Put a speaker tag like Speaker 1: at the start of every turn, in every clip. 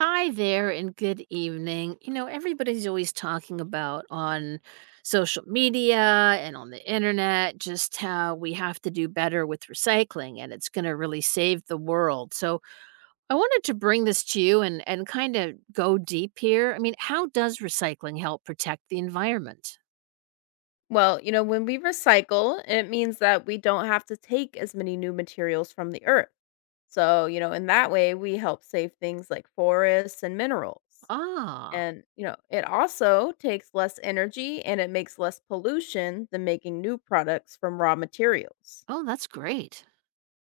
Speaker 1: Hi there, and good evening. Everybody's always talking about on social media and on the internet just how we have to do better with recycling and it's going to really save the world. So, I wanted to bring this to you and kind of go deep here. I mean, how does recycling help protect the environment?
Speaker 2: Well, when we recycle, it means that we don't have to take as many new materials from the earth. So, in that way, we help save things like forests and minerals.
Speaker 1: Ah,
Speaker 2: And, it also takes less energy and it makes less pollution than making new products from raw materials.
Speaker 1: oh, that's great.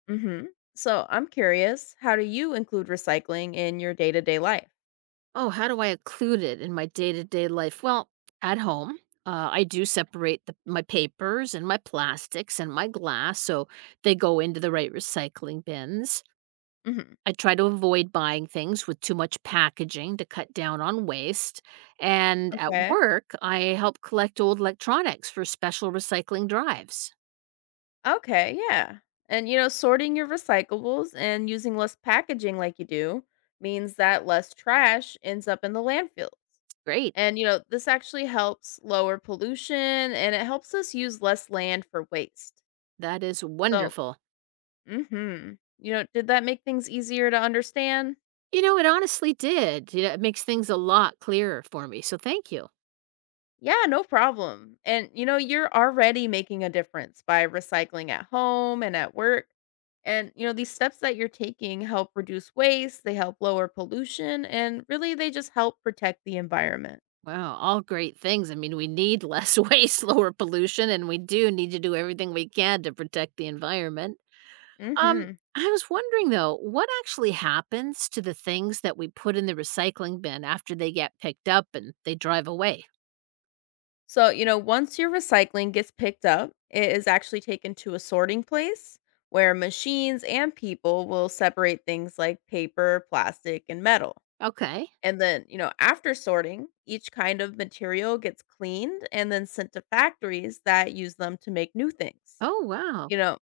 Speaker 2: Hmm. So, I'm curious, how do you include recycling in your day to day life?
Speaker 1: Oh, how do I include it in my day-to-day life? Well, at home, I do separate the, my papers and my plastics and my glass so they go into the right recycling bins.
Speaker 2: Hmm.
Speaker 1: I try to avoid buying things with too much packaging to cut down on waste. And at
Speaker 2: Okay.
Speaker 1: work, I help collect old electronics for special recycling drives.
Speaker 2: Okay, yeah. And sorting your recyclables and using less packaging like you do means that less trash ends up in the landfills.
Speaker 1: Great.
Speaker 2: And this actually helps lower pollution and it helps us use less land for waste.
Speaker 1: That is
Speaker 2: So,
Speaker 1: wonderful.
Speaker 2: mhm. Did that make things easier to understand?
Speaker 1: You know, it honestly did. You know, it makes things a lot clearer for me. So thank you.
Speaker 2: Yeah, no problem. And you're already making a difference by recycling at home and at work. And these steps that you're taking help reduce waste, they help lower pollution, and really they just help protect the environment.
Speaker 1: Wow, all great things. I mean, we need less waste, lower pollution, and we do need to do everything we can to protect the environment. Um,
Speaker 2: Mhm.
Speaker 1: I was wondering though, what actually happens to the things that we put in the recycling bin after they get picked up and they drive away?
Speaker 2: So, once your recycling gets picked up, it is actually taken to a sorting place where machines and people will separate things like paper, plastic, and metal.
Speaker 1: Okay.
Speaker 2: And then, after sorting, each kind of material gets cleaned and then sent to factories that use them to make new things,
Speaker 1: Oh, wow.
Speaker 2: you know.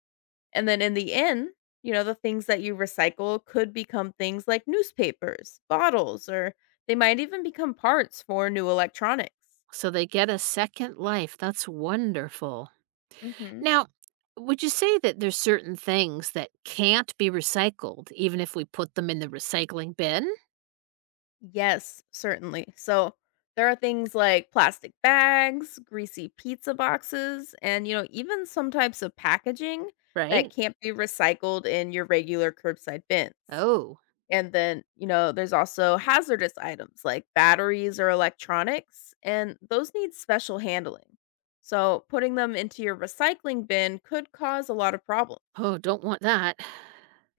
Speaker 2: And then in the end, the things that you recycle could become things like newspapers, bottles, or they might even become parts for new electronics.
Speaker 1: So they get a second life. That's wonderful.
Speaker 2: Hmm.
Speaker 1: Now, would you say that there's certain things that can't be recycled even if we put them in the recycling bin,
Speaker 2: Yes, certainly. So there are things like plastic bags, greasy pizza boxes, and even some types of packaging that
Speaker 1: right?
Speaker 2: can't be recycled in your regular curbside bins.
Speaker 1: Oh.
Speaker 2: And then, there's also hazardous items like batteries or electronics, and those need special handling. So putting them into your recycling bin could cause a lot of problems.
Speaker 1: Oh, don't want that.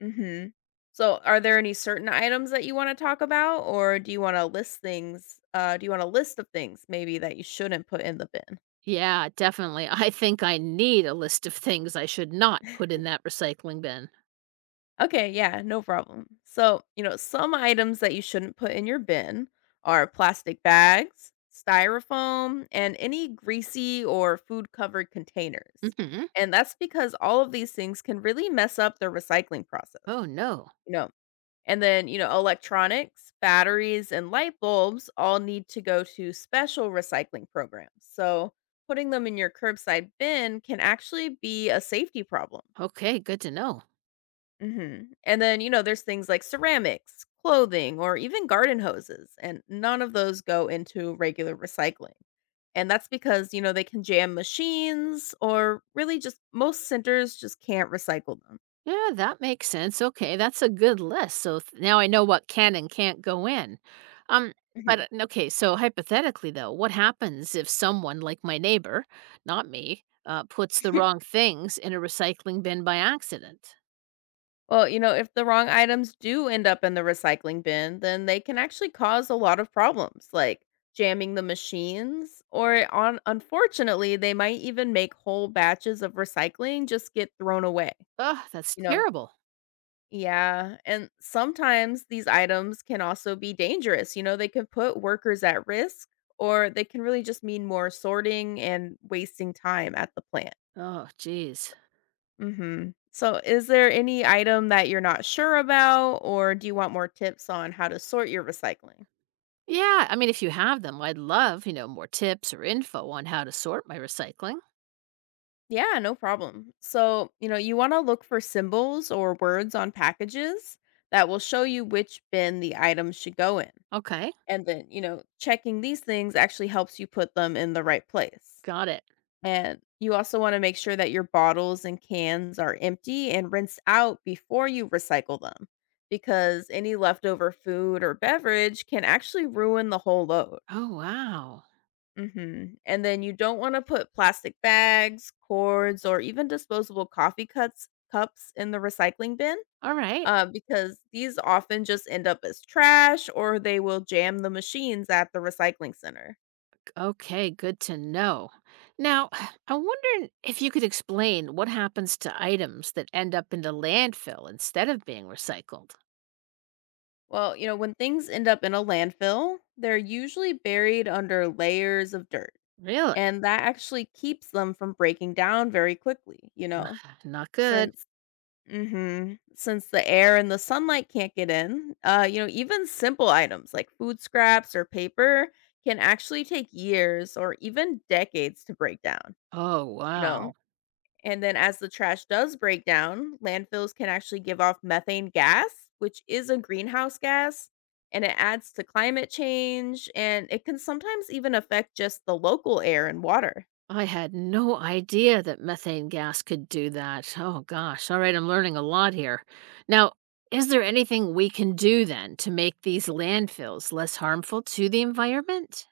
Speaker 2: Mhm. So, are there any certain items that you wanna talk about, or do you want a list of things maybe that you shouldn't put in the bin?
Speaker 1: Yeah, definitely. I think I need a list of things I should not put in that recycling bin.
Speaker 2: Okay, yeah, no problem. So, some items that you shouldn't put in your bin are plastic bags, styrofoam, and any greasy or food-covered containers,
Speaker 1: Hmm.
Speaker 2: and that's because all of these things can really mess up the recycling process,
Speaker 1: Oh, no.
Speaker 2: you know And then, electronics, batteries, and light bulbs all need to go to special recycling programs. So putting them in your curbside bin can actually be a safety problem.
Speaker 1: Okay, good to know.
Speaker 2: Hmm. And then, there's things like ceramics, clothing, or even garden hoses. And none of those go into regular recycling. And that's because, they can jam machines or really just most centers just can't recycle them.
Speaker 1: Yeah, that makes sense. Okay, that's a good list. So now I know what can and can't go in. Um, but
Speaker 2: Mhm.
Speaker 1: okay, so hypothetically though, what happens if someone like my neighbor, not me, puts the wrong things in a recycling bin by accident?
Speaker 2: Well, if the wrong items do end up in the recycling bin, then they can actually cause a lot of problems, like jamming the machines, or on unfortunately, they might even make whole batches of recycling just get thrown away.
Speaker 1: Oh, that's
Speaker 2: You know,
Speaker 1: terrible.
Speaker 2: yeah, and sometimes these items can also be dangerous. They can put workers at risk or they can really just mean more sorting and wasting time at the plant.
Speaker 1: Oh, geez.
Speaker 2: Mhm. So, is there any item that you're not sure about, or do you want more tips on how to sort your recycling?
Speaker 1: Yeah, I mean, if you have them, I'd love, more tips or info on how to sort my recycling.
Speaker 2: Yeah, no problem. So, you want to look for symbols or words on packages that will show you which bin the items should go in.
Speaker 1: Okay,
Speaker 2: And then, checking these things actually helps you put them in the right place.
Speaker 1: got it.
Speaker 2: And you also want to make sure that your bottles and cans are empty and rinsed out before you recycle them because any leftover food or beverage can actually ruin the whole load.
Speaker 1: Oh, wow.
Speaker 2: Mhm. And then you don't want to put plastic bags, cords, or even disposable coffee cups in the recycling bin
Speaker 1: All right.
Speaker 2: because these often just end up as trash or they will jam the machines at the recycling center.
Speaker 1: Okay, good to know. Now, I'm wondering if you could explain what happens to items that end up in the landfill instead of being recycled.
Speaker 2: Well, when things end up in a landfill, they're usually buried under layers of dirt.
Speaker 1: Really?
Speaker 2: And that actually keeps them from breaking down very quickly,
Speaker 1: Not good.
Speaker 2: since since the air and the sunlight can't get in. Even simple items like food scraps or paper can actually take years or even decades to break down,
Speaker 1: Oh,
Speaker 2: you know.
Speaker 1: wow.
Speaker 2: And then as the trash does break down, landfills can actually give off methane gas, which is a greenhouse gas, and it adds to climate change and it can sometimes even affect just the local air and water.
Speaker 1: I had no idea that methane gas could do that. Oh gosh. All right, I'm learning a lot here. Now, is there anything we can do then to make these landfills less harmful to the environment?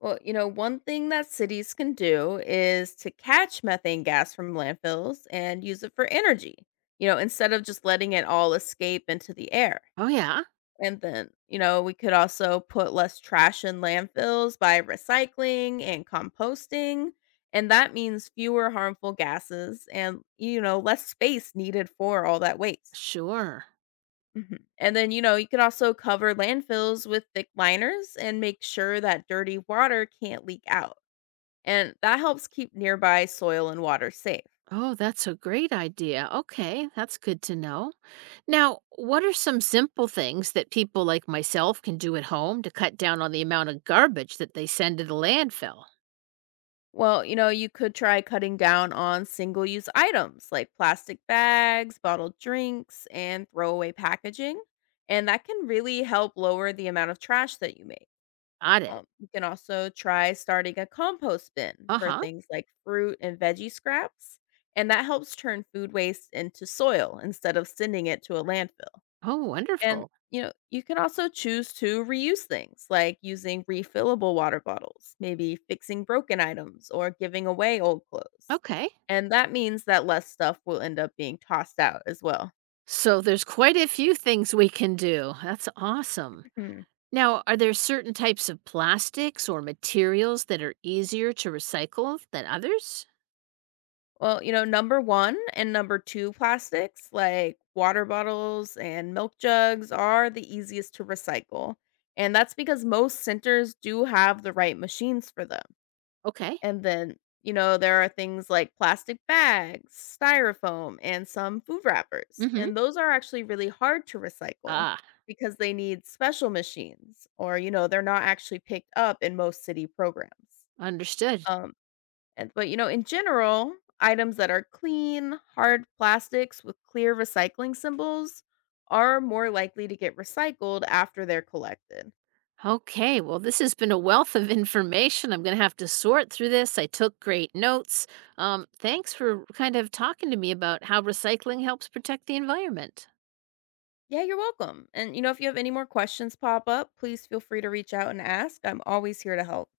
Speaker 2: Well, one thing that cities can do is to catch methane gas from landfills and use it for energy, instead of just letting it all escape into the air.
Speaker 1: Oh yeah,
Speaker 2: And then, we could also put less trash in landfills by recycling and composting. And that means fewer harmful gases and, less space needed for all that waste.
Speaker 1: sure.
Speaker 2: Mhm. And then, you could also cover landfills with thick liners and make sure that dirty water can't leak out. And that helps keep nearby soil and water safe.
Speaker 1: Oh, that's a great idea. Okay, that's good to know. Now, what are some simple things that people like myself can do at home to cut down on the amount of garbage that they send to the landfill?
Speaker 2: Well, you could try cutting down on single use items like plastic bags, bottled drinks, and throwaway packaging. And that can really help lower the amount of trash that you make.
Speaker 1: Got it.
Speaker 2: You can also try starting a compost bin for
Speaker 1: Uh-huh.
Speaker 2: things like fruit and veggie scraps. And that helps turn food waste into soil instead of sending it to a landfill.
Speaker 1: Oh,
Speaker 2: And,
Speaker 1: wonderful.
Speaker 2: you can also choose to reuse things like using refillable water bottles, maybe fixing broken items or giving away old clothes.
Speaker 1: Okay.
Speaker 2: And that means that less stuff will end up being tossed out as well.
Speaker 1: So there's quite a few things we can do. That's awesome.
Speaker 2: Mhm.
Speaker 1: Now, are there certain types of plastics or materials that are easier to recycle than others?
Speaker 2: Well, number one and number two plastics, like water bottles and milk jugs, are the easiest to recycle. And that's because most centers do have the right machines for them.
Speaker 1: Okay.
Speaker 2: And then, there are things like plastic bags, styrofoam, and some food wrappers.
Speaker 1: Hmm.
Speaker 2: And those are actually really hard to recycle
Speaker 1: Ah,
Speaker 2: because they need special machines or, they're not actually picked up in most city programs.
Speaker 1: understood.
Speaker 2: Um, but, in general, items that are clean, hard plastics with clear recycling symbols are more likely to get recycled after they're collected.
Speaker 1: Okay, well, this has been a wealth of information. I'm going to have to sort through this. I took great notes. Thanks for kind of talking to me about how recycling helps protect the environment.
Speaker 2: Yeah, you're welcome. And if you have any more questions pop up, please feel free to reach out and ask. I'm always here to help.